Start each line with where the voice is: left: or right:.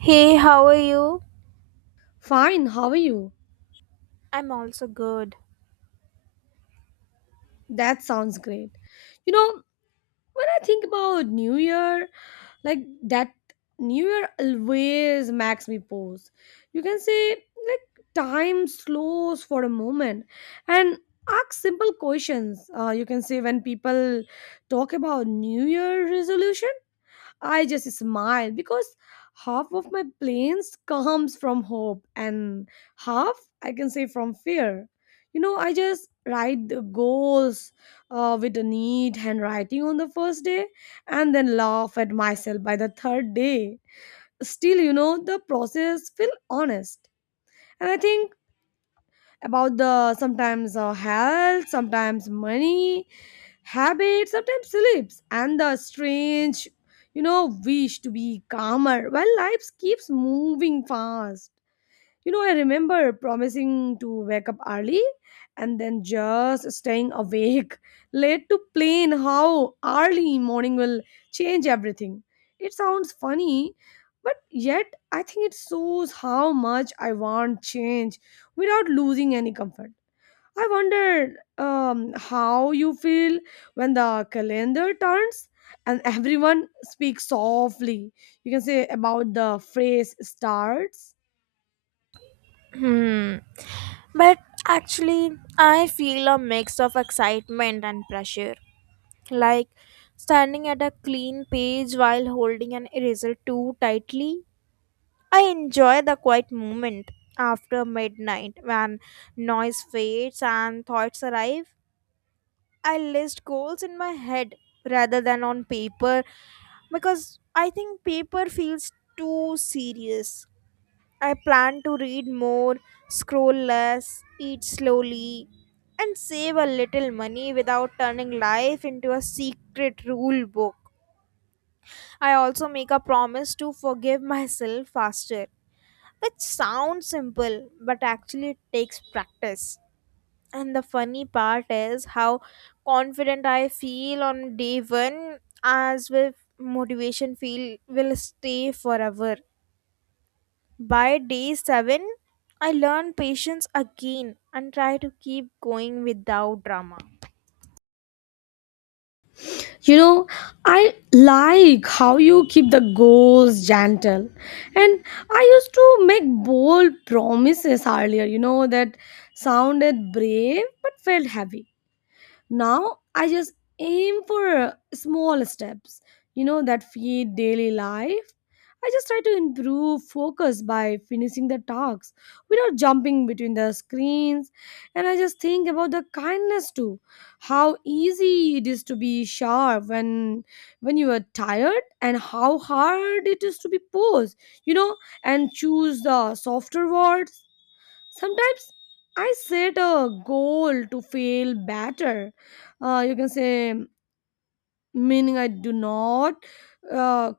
right: Hey, how are you?
left: Fine, how are you?
right: I'm also good.
left: That sounds great. You know, when I think about New Year, like that New Year always makes me pause. You can say, like, time slows for a moment and ask simple questions. When people talk about New Year resolution, I just smile because half of my planes comes from hope and half I can say from fear. I just write the goals with a neat handwriting on the first day and then laugh at myself by the third day. Still, the process feel honest. And I think about the sometimes health, sometimes money, habits, sometimes sleeps, and the strange, wish to be calmer while life keeps moving fast. I remember promising to wake up early and then just staying awake late to plan how early morning will change everything. It sounds funny, but yet I think it shows how much I want change without losing any comfort. I wonder how you feel when the calendar turns and everyone speaks softly. You can say about the phrase starts.
right: Hmm. But actually, I feel a mix of excitement and pressure. Like standing at a clean page while holding an eraser too tightly. I enjoy the quiet moment after midnight when noise fades and thoughts arrive. I list goals in my head rather than on paper because I think paper feels too serious. I plan to read more, scroll less, eat slowly, and save a little money without turning life into a secret rule book. I also make a promise to forgive myself faster, which sounds simple but actually it takes practice. And the funny part is how confident I feel on day one, as with motivation feel will stay forever. By day 7, I learn patience again and try to keep going without drama.
left: you know I like how you keep the goals gentle, and I used to make bold promises earlier, that sounded brave but felt heavy. Now I just aim for small steps, that feed daily life. I just try to improve focus by finishing the tasks without jumping between the screens. And I just think about the kindness too, how easy it is to be sharp when you are tired, and how hard it is to be posed, you know, and choose the softer words. Sometimes I set a goal to feel better. Uh, you can say, Meaning I do not, uh,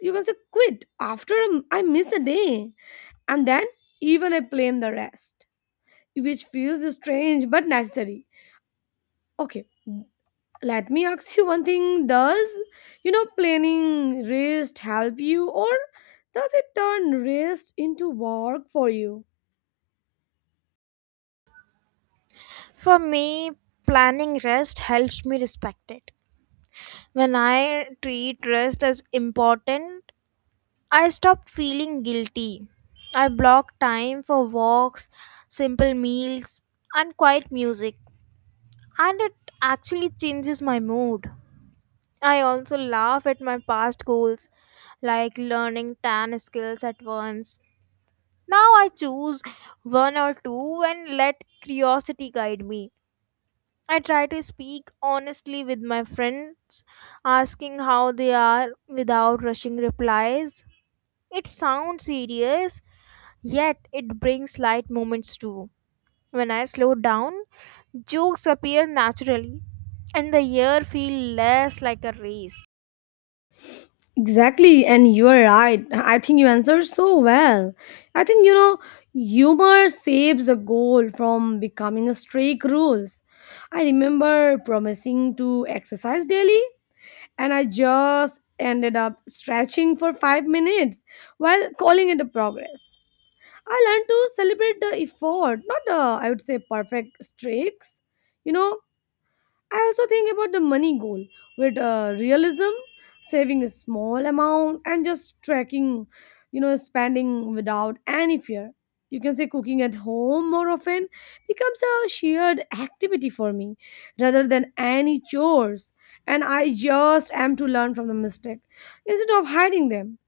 left: quit after I miss a day. And then even I plan the rest, which feels strange but necessary. Okay, let me ask you one thing. Does, planning rest help you, or does it turn rest into work for you?
right: For me, planning rest helps me respect it. When I treat rest as important, I stop feeling guilty. I block time for walks, simple meals, and quiet music, and it actually changes my mood. I also laugh at my past goals, like learning 10 skills at once. Now I choose one or two and let curiosity guide me. I try to speak honestly with my friends, asking how they are without rushing replies. It sounds serious, yet it brings light moments too. When I slow down, jokes appear naturally, and the year feel less like a race.
left: Exactly, and you are right. I think you answered so well. I think humor saves the goal from becoming a strict rules. I remember promising to exercise daily, and I just ended up stretching for 5 minutes while calling it a progress. I learned to celebrate the effort, not the I would say perfect streaks. You know, I also think about the money goal with realism, saving a small amount and just tracking, spending without any fear. You can say cooking at home more often becomes a shared activity for me rather than any chores. And I just am to learn from the mistake instead of hiding them.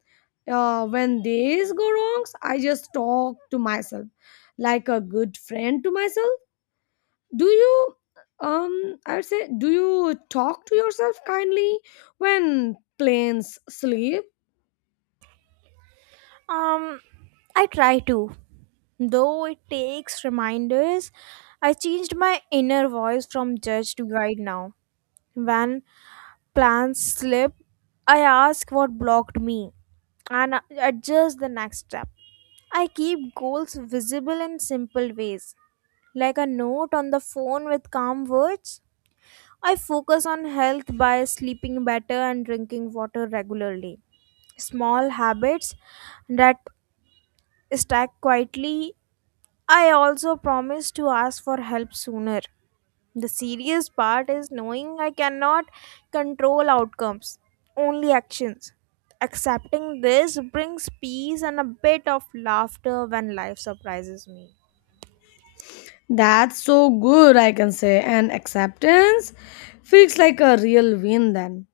left: When these go wrongs, I just talk to myself like a good friend to myself. Do you I would say, do you talk to yourself kindly when planes sleep?
right: Um, I try to. Though it takes reminders, I changed my inner voice from judge to guide now. When plans slip, I ask what blocked me and adjust the next step. I keep goals visible in simple ways, like a note on the phone with calm words. I focus on health by sleeping better and drinking water regularly. Small habits that stack quietly. I also promised to ask for help sooner. The serious part is knowing I cannot control outcomes, only actions. Accepting this brings peace and a bit of laughter when life surprises me.
left: That's so good, I can say. And acceptance feels like a real win then.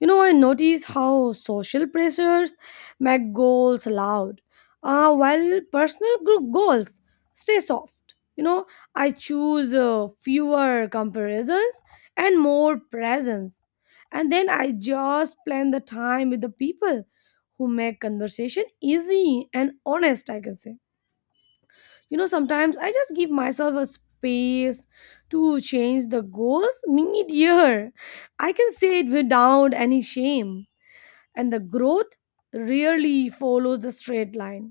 left: You know, I notice how social pressures make goals loud, while personal group goals stay soft. You know, I choose fewer comparisons and more presence. And then I just plan the time with the people who make conversation easy and honest, I can say. Sometimes I just give myself a space to change the goals mid-year. I can say it without any shame, and the growth rarely follows the straight line.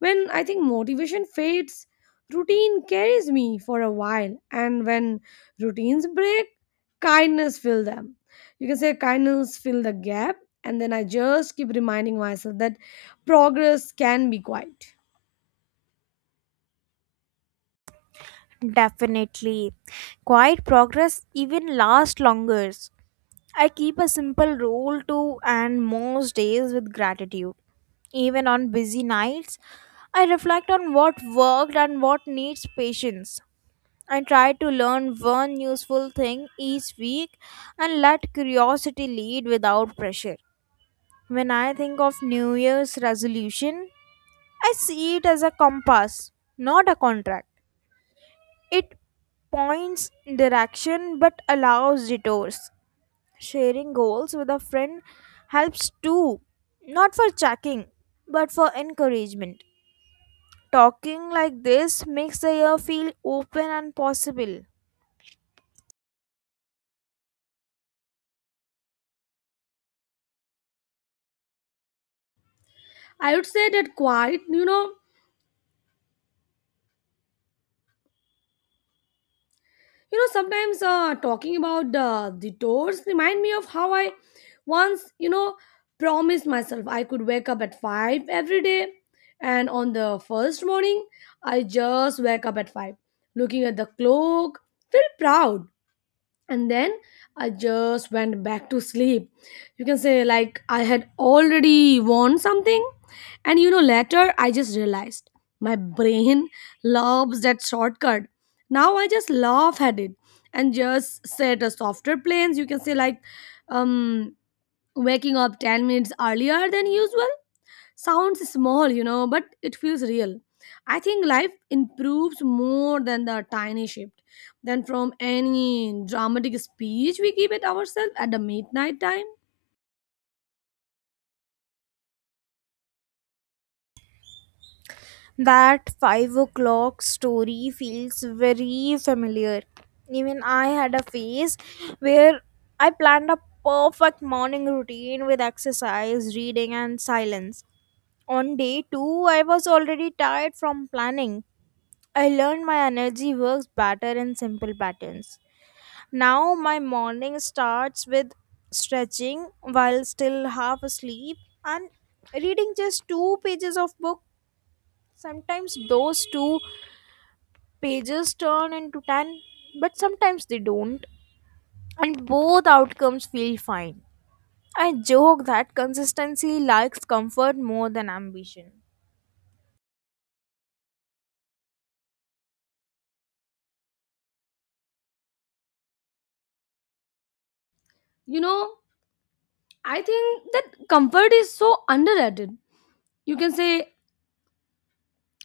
left: When I think motivation fades, routine carries me for a while, and when routines break, kindness fill them. You can say kindness fill the gap, and then I just keep reminding myself that progress can be quiet.
right: Definitely. Quiet progress even lasts longer. I keep a simple rule to end most days with gratitude. Even on busy nights, I reflect on what worked and what needs patience. I try to learn one useful thing each week and let curiosity lead without pressure. When I think of New Year's resolution, I see it as a compass, not a contract. It points direction but allows detours. Sharing goals with a friend helps too, not for checking, but for encouragement. Talking like this makes the year feel open and possible.
left: I would say that quiet, you know, sometimes talking about the doors remind me of how I once, promised myself I could wake up at 5 every day. And on the first morning, I just wake up at 5, looking at the clock, feel proud, and then I just went back to sleep. You can say like I had already won something. And you know, later I just realized my brain loves that shortcut. Now I just laugh at it and just set a softer plans. You can say like, um waking up 10 minutes earlier than usual sounds small, you know, but it feels real. I think life improves more than the tiny shift than from any dramatic speech we give it ourselves at the midnight time.
right: That 5 o'clock story feels very familiar. Even I had a phase where I planned a perfect morning routine with exercise, reading, and silence. On day two, I was already tired from planning. I learned my energy works better in simple patterns. Now my morning starts with stretching while still half asleep and reading just two pages of book. Sometimes those two pages turn into 10, but sometimes they don't, and both outcomes feel fine. I joke that consistency likes comfort more than ambition.
left: you know I think that comfort is so underrated. You can say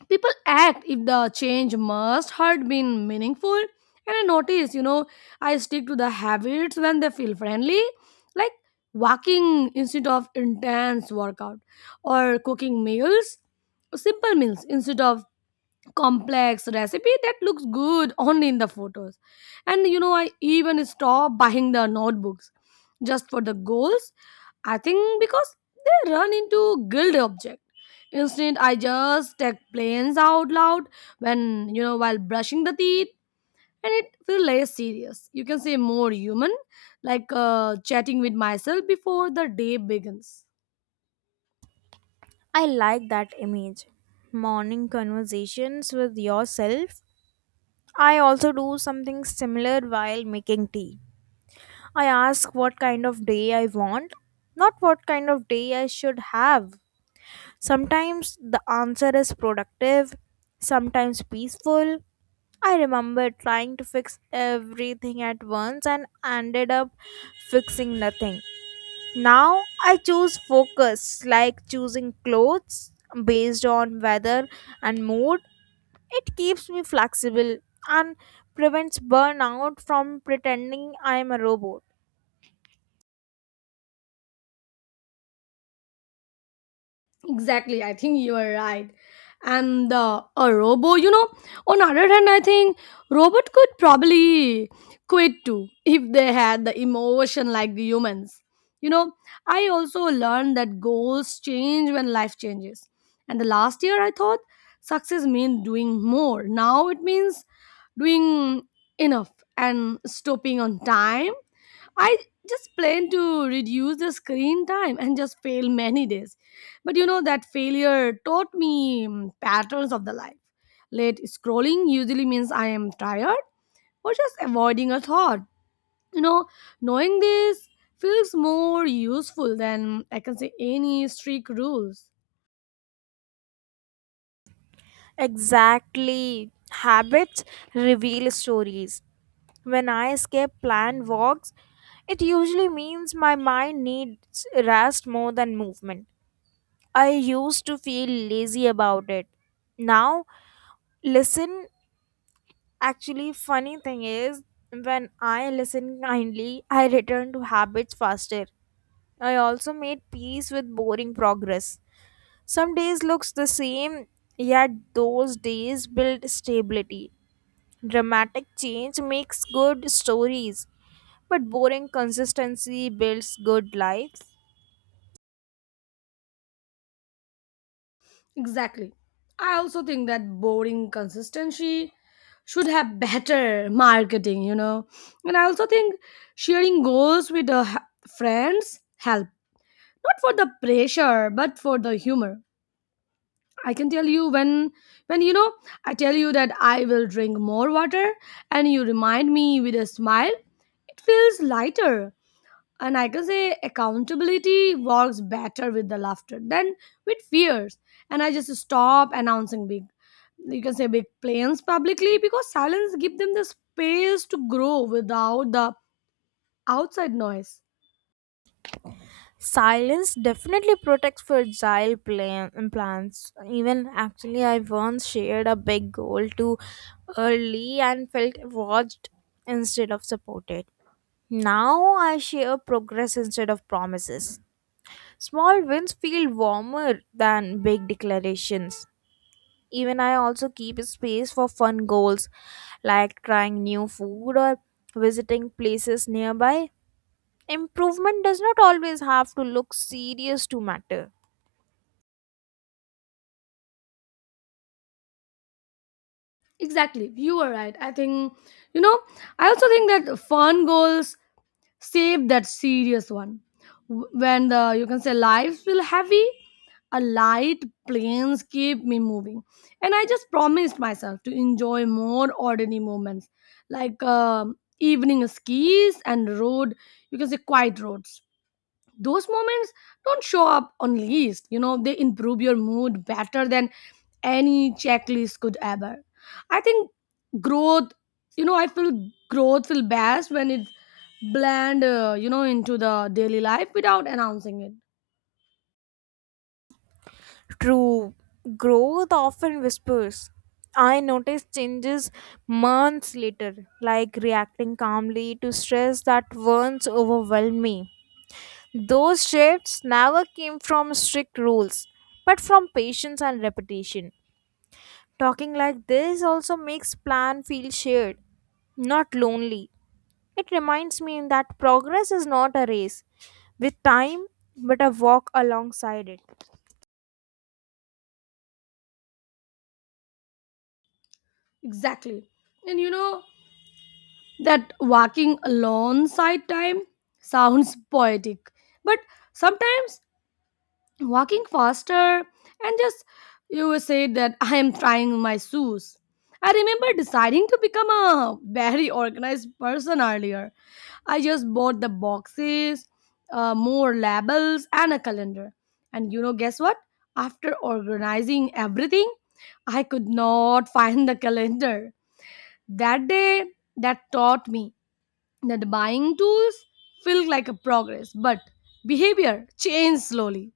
left: people act if the change must had been meaningful, and I notice, I stick to the habits when they feel friendly, like walking instead of intense workout, or cooking meals, simple meals instead of complex recipe that looks good only in the photos. And you know, I even stop buying the notebooks just for the goals. I think because they run into guild object. Instead, I just take planes out loud when you know, while brushing the teeth, and it feel less serious. You can say more human, like chatting with myself before the day begins.
right: I like that image. Morning conversations with yourself. I also do something similar while making tea. I ask what kind of day I want, not what kind of day I should have. Sometimes the answer is productive, sometimes peaceful. I remember trying to fix everything at once and ended up fixing nothing. Now I choose focus, like choosing clothes based on weather and mood. It keeps me flexible and prevents burnout from pretending I am a robot.
left: Exactly, I think you are right. And the a robo, you know, on other hand, I think robot could probably quit too if they had the emotion like the humans. You know, I also learned that goals change when life changes. And the last year, I thought success means doing more. Now it means doing enough and stopping on time. I just plan to reduce the screen time and just fail many days. But you know, that failure taught me patterns of the life. Late scrolling usually means I am tired or just avoiding a thought. You know, knowing this feels more useful than I can say any strict rules.
right: Exactly. Habits reveal stories. When I escape planned walks, it usually means my mind needs rest more than movement. I used to feel lazy about it. Now, listen. Actually, funny thing is, when I listen kindly, I return to habits faster. I also made peace with boring progress. Some days looks the same, yet those days build stability. Dramatic change makes good stories. But boring consistency builds good lives.
left: Exactly. I also think that boring consistency should have better marketing, you know. And I also think sharing goals with the friends help. Not for the pressure, but for the humor. I can tell you when you know, I tell you that I will drink more water and you remind me with a smile, it feels lighter. And I can say accountability works better with the laughter than with fears. And I just stop announcing big, you can say big plans publicly, because silence give them the space to grow without the outside noise.
right: Silence definitely protects fragile plants. Even actually, I once shared a big goal too early and felt watched instead of supported. Now I share progress instead of promises. Small wins feel warmer than big declarations. Even I also keep space for fun goals like trying new food or visiting places nearby. Improvement does not always have to look serious to matter.
left: Exactly, you are right, I think. you know I also think that fun goals save that serious one. When the, you can say, lives feel heavy, a light planes keep me moving. And I just promised myself to enjoy more ordinary moments, like evening skis and road, you can say quiet roads. Those moments don't show up on list, you know, they improve your mood better than any checklist could ever. I think growth, I feel growth feel best when it's blend you know, into the daily life without announcing it.
right: True growth often whispers. I noticed changes months later, like reacting calmly to stress that once overwhelmed me. Those shifts never came from strict rules, but from patience and repetition. Talking like this also makes plan feel shared, not lonely. It reminds me that progress is not a race with time, but a walk alongside it.
left: Exactly. And you know, that walking alongside time sounds poetic, but sometimes walking faster and just, you said that, I am trying my shoes. I remember deciding to become a very organized person earlier. I just bought the boxes, more labels and a calendar. And you know, guess what? After organizing everything, I could not find the calendar that day. That taught me that buying tools feel like a progress, but behavior changed slowly.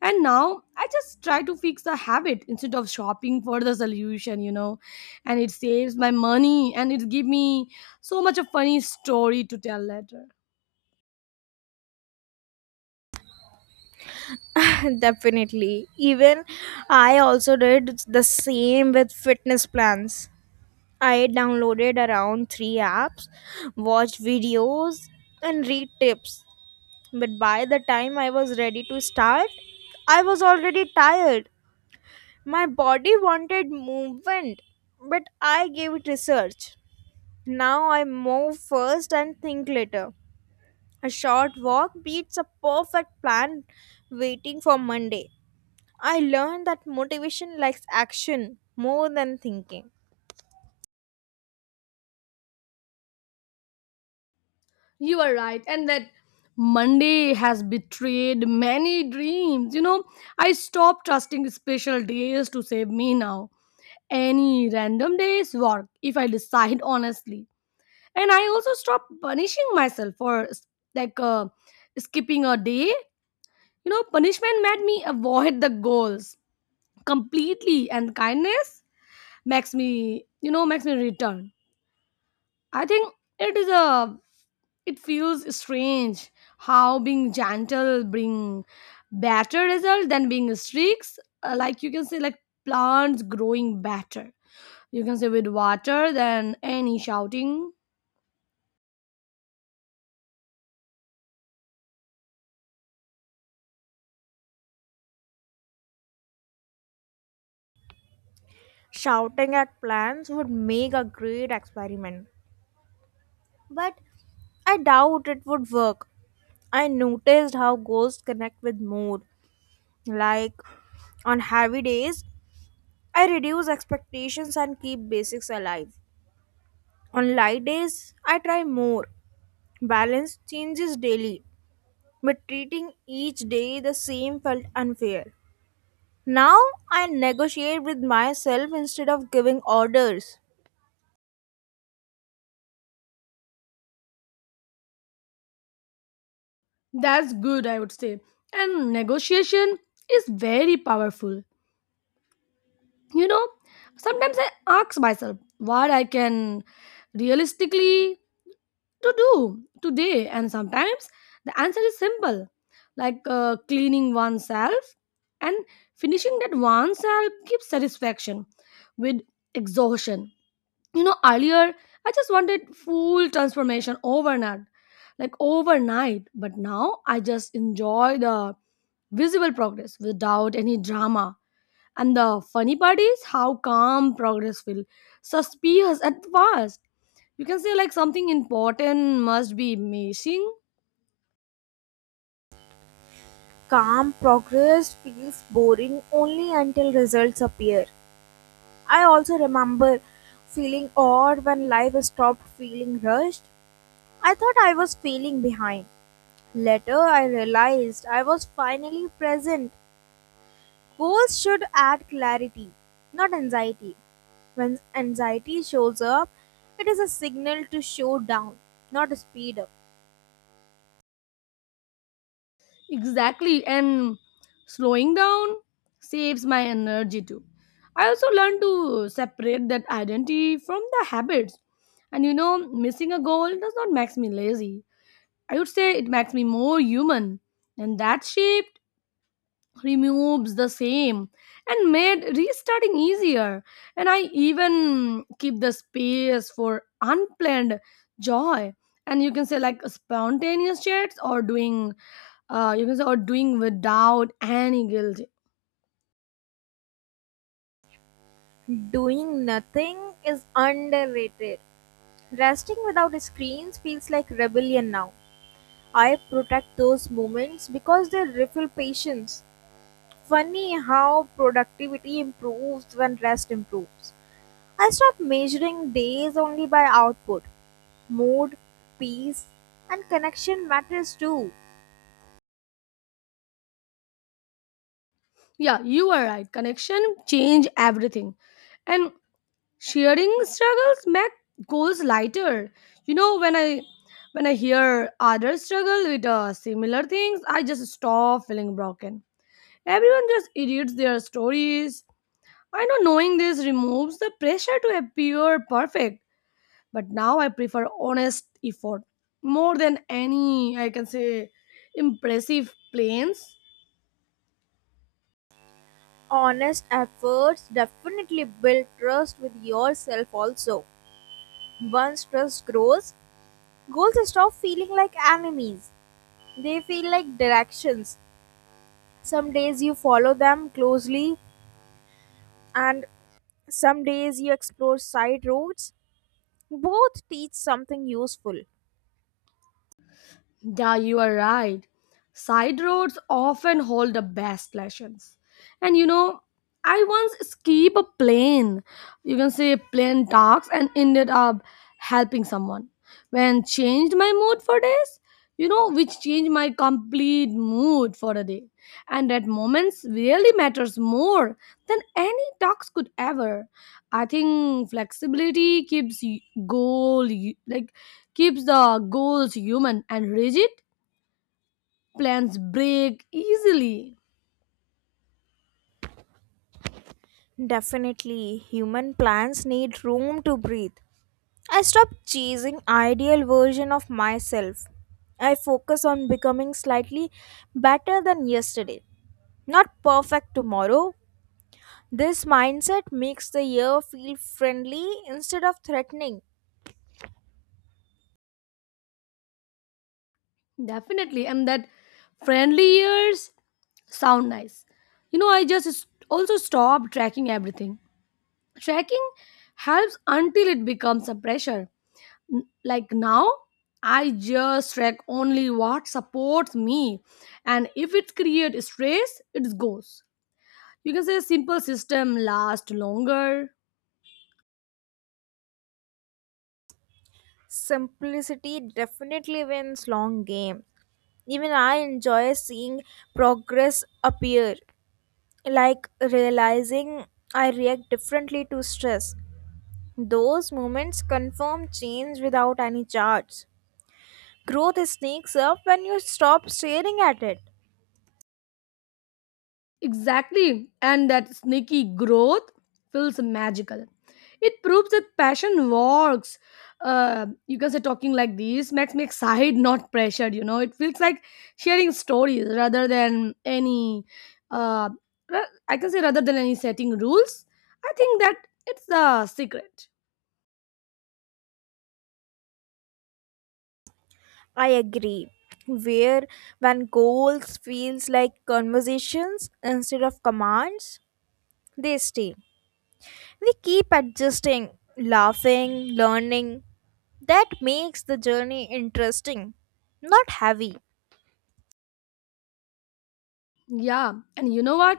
left: And now I just try to fix the habit instead of shopping for the solution, you know. And it saves my money, and it give me so much a funny story to tell later.
right: Definitely. Even I also did the same with fitness plans. I downloaded around three apps, watched videos, and read tips. But by the time I was ready to start, I was already tired. My body wanted movement, but I gave it research. Now I move first and think later. A short walk beats a perfect plan waiting for Monday. I learned that motivation likes action more than thinking.
left: You are right. And that Monday has betrayed many dreams. You know, I stopped trusting special days to save me now. Any random days work if I decide honestly. And I also stop punishing myself for like skipping a day. You know, punishment made me avoid the goals completely, and kindness makes me, makes me return. I think it it feels strange how being gentle bring better result than being streaks. Like you can say, like plants growing better. You can say with water than any shouting.
right: Shouting at plans would make a great experiment, but I doubt it would work. I noticed how goals connect with mood. Like on heavy days, I reduce expectations and keep basics alive. On light days, I try more. Balance changes daily, but treating each day the same felt unfair. Now I negotiate with myself instead of giving orders.
left: That's good, I would say. And negotiation is very powerful, you know. Sometimes I ask myself what I can realistically to do today, and sometimes the answer is simple, like cleaning oneself, and finishing that oneself gives satisfaction with exhaustion. You know, earlier I just wanted full transformation overnight, like overnight, but now I just enjoy the visible progress without any drama. And the funny part is how calm progress feels. Suspicious at first. You can say like something important must be missing.
right: Calm progress feels boring only until results appear. I also remember feeling odd when life stopped feeling rushed. I thought I was feeling behind. Later, I realized I was finally present. Goals should add clarity, not anxiety. When anxiety shows up, it is a signal to show down, not to speed up.
left: Exactly. And slowing down saves my energy too. I also learned to separate that identity from the habits. And you know, missing a goal does not make me lazy. I would say it makes me more human. And that shaped. Removes the same and made restarting easier, and I even keep the space for unplanned joy. And you can say like spontaneous chats or doing you can say or doing without any guilt.
right: Doing nothing is underrated. Resting without screens feels like rebellion now. I protect those moments because they refill patience. Funny how productivity improves when rest improves. I stopped measuring days only by output. Mood, peace, and connection matters too.
left: Yeah, you are right, connection change everything. And sharing struggles make goals lighter. You know, when I hear others struggle with similar things, I just stop feeling broken. Everyone just edits their stories. I know knowing this removes the pressure to appear perfect, but now I prefer honest effort more than any, I can say, impressive plans.
right: Honest efforts definitely build trust with yourself also. Once trust grows, goals stop feeling like enemies. They feel like directions. Some days you follow them closely, and some days you explore side roads. Both teach something useful.
left: Yeah, you are right. Side roads often hold the best lessons. And you know, I once escaped a plane, you can say plane talks, and ended up helping someone. When changed my mood for days, you know, which changed my complete mood for a day. And that moments really matters more than any talks could ever. I think flexibility keeps y- goal y- like keeps the goals human and rigid. Plans break easily.
right: Definitely, human plans need room to breathe. I stop chasing ideal version of myself. I focus on becoming slightly better than yesterday. Not perfect tomorrow. This mindset makes the year feel friendly instead of threatening.
left: Definitely. And that friendly years sound nice. You know, I just also stop tracking everything. Tracking helps until it becomes a pressure. Like now, I just track only what supports me, and if it creates stress, it goes. You can say a simple system lasts longer.
right: Simplicity definitely wins long game. Even I enjoy seeing progress appear, like realizing I react differently to stress. Those moments confirm change without any charge. Growth sneaks up when you stop staring at it.
left: Exactly. And that sneaky growth feels magical. It proves that passion works. You can say talking like this makes me excited, not pressured. You know, it feels like sharing stories rather than any, uh, I can say rather than any setting rules. I think that it's the secret.
right: I agree. Where When goals feels like conversations instead of commands, they stay. We keep adjusting, laughing, learning. That makes the journey interesting, not heavy.
left: Yeah. And you know what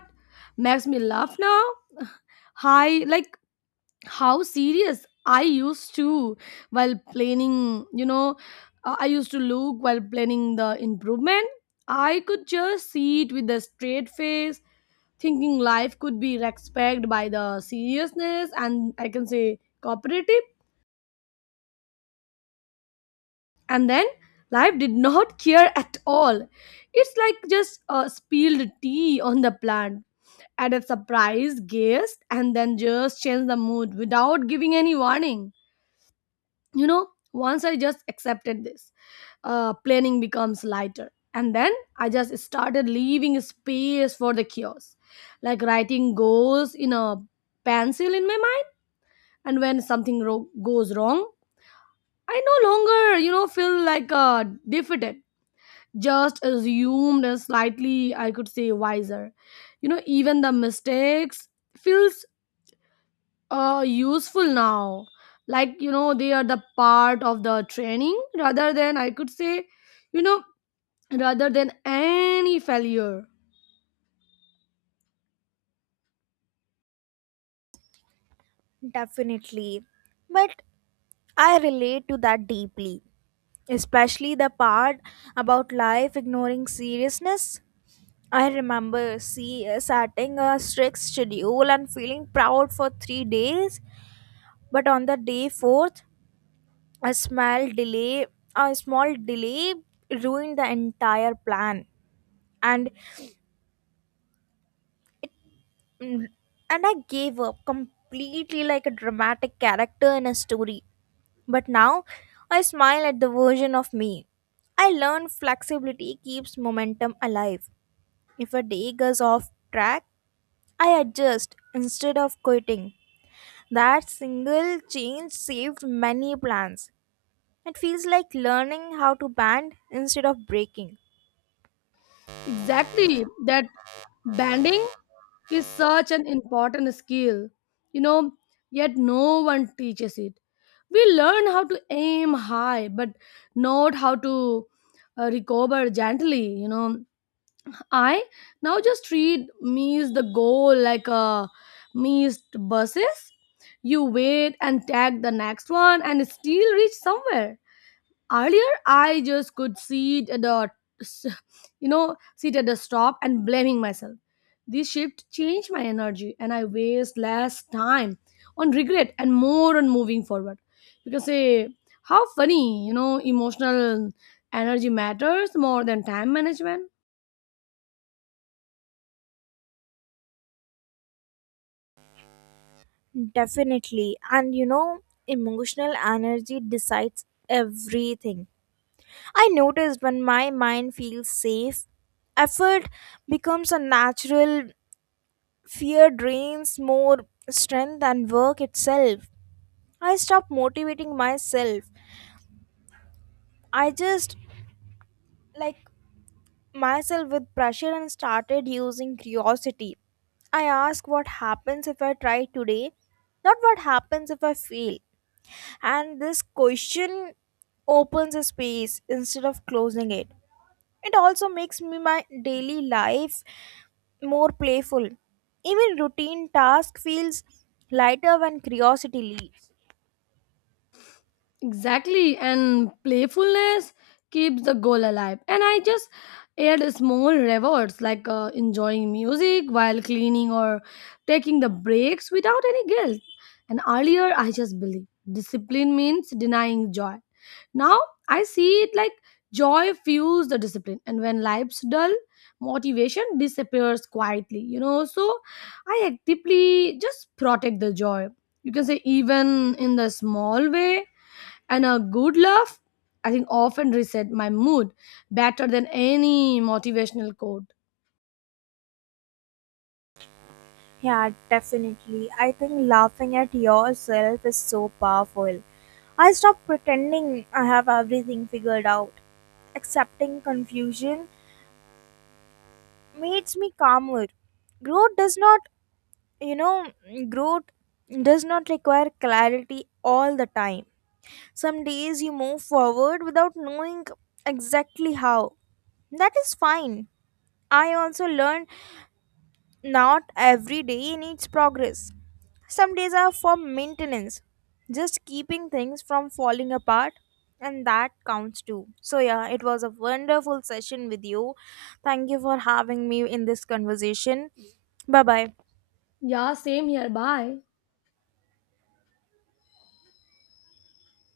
left: makes me laugh now? High, like how serious I used to while planning, you know, I used to look while planning the improvement. I could just see it with a straight face thinking life could be respected by the seriousness and I can say cooperative. And then life did not care at all. It's like just spilled tea on the plant at a surprise guest and then just change the mood without giving any warning. You know, once I just accepted this, planning becomes lighter. And then I just started leaving space for the chaos, like writing goes in a pencil in my mind. And when something goes wrong, I no longer, you know, feel like defeated, just assumed as slightly, I could say, wiser. You know, even the mistakes feels useful now, like, you know, they are the part of the training rather than, I could say, you know, rather than any failure.
right: Definitely. But I relate to that deeply, especially the part about life ignoring seriousness. I remember setting a strict schedule and feeling proud for 3 days. But on the day fourth, a small delay, a small delay ruined the entire plan, and mm, and I gave up completely like a dramatic character in a story. But now, I smile at the version of me. I learned flexibility keeps momentum alive. If a day goes off track, I adjust instead of quitting. That single change saved many plans. It feels like learning how to band instead of breaking.
left: Exactly, that banding is such an important skill, you know, yet no one teaches it. We learn how to aim high but not how to recover gently, you know. I now just treat me's the goal like a me's buses. You wait and tag the next one and still reach somewhere. Earlier, I just could sit at the, you know, sit at the stop and blaming myself. This shift changed my energy, and I waste less time on regret and more on moving forward. You can say how funny, you know, emotional energy matters more than time management.
right: Definitely. And you know, emotional energy decides everything. I noticed when my mind feels safe, effort becomes a natural, fear drains more strength than work itself. I stop motivating myself. I just like myself with pressure and started using curiosity. I asked what happens if I try today, not what happens if I fail. And this question opens a space instead of closing it. It also makes me my daily life more playful. Even routine task feels lighter when curiosity leads.
left: Exactly, and playfulness keeps the goal alive. And I just add small rewards like enjoying music while cleaning or taking the breaks without any guilt. And earlier, I just believed discipline means denying joy. Now I see it like joy fuels the discipline, and when life's dull, motivation disappears quietly. You know, so I actively just protect the joy. You can say even in the small way, and a good laugh I think often reset my mood better than any motivational quote.
right: Yeah, definitely. I think laughing at yourself is so powerful. I stopped pretending I have everything figured out. Accepting confusion makes me calmer. Growth does not, you know, growth does not require clarity all the time. Some days you move forward without knowing exactly how. That is fine. I also learned not every day needs progress. Some days are for maintenance, just keeping things from falling apart, and that counts too. So, yeah, it was a wonderful session with you. Thank you for having me in this conversation. Bye bye.
left: Yeah, same here. Bye.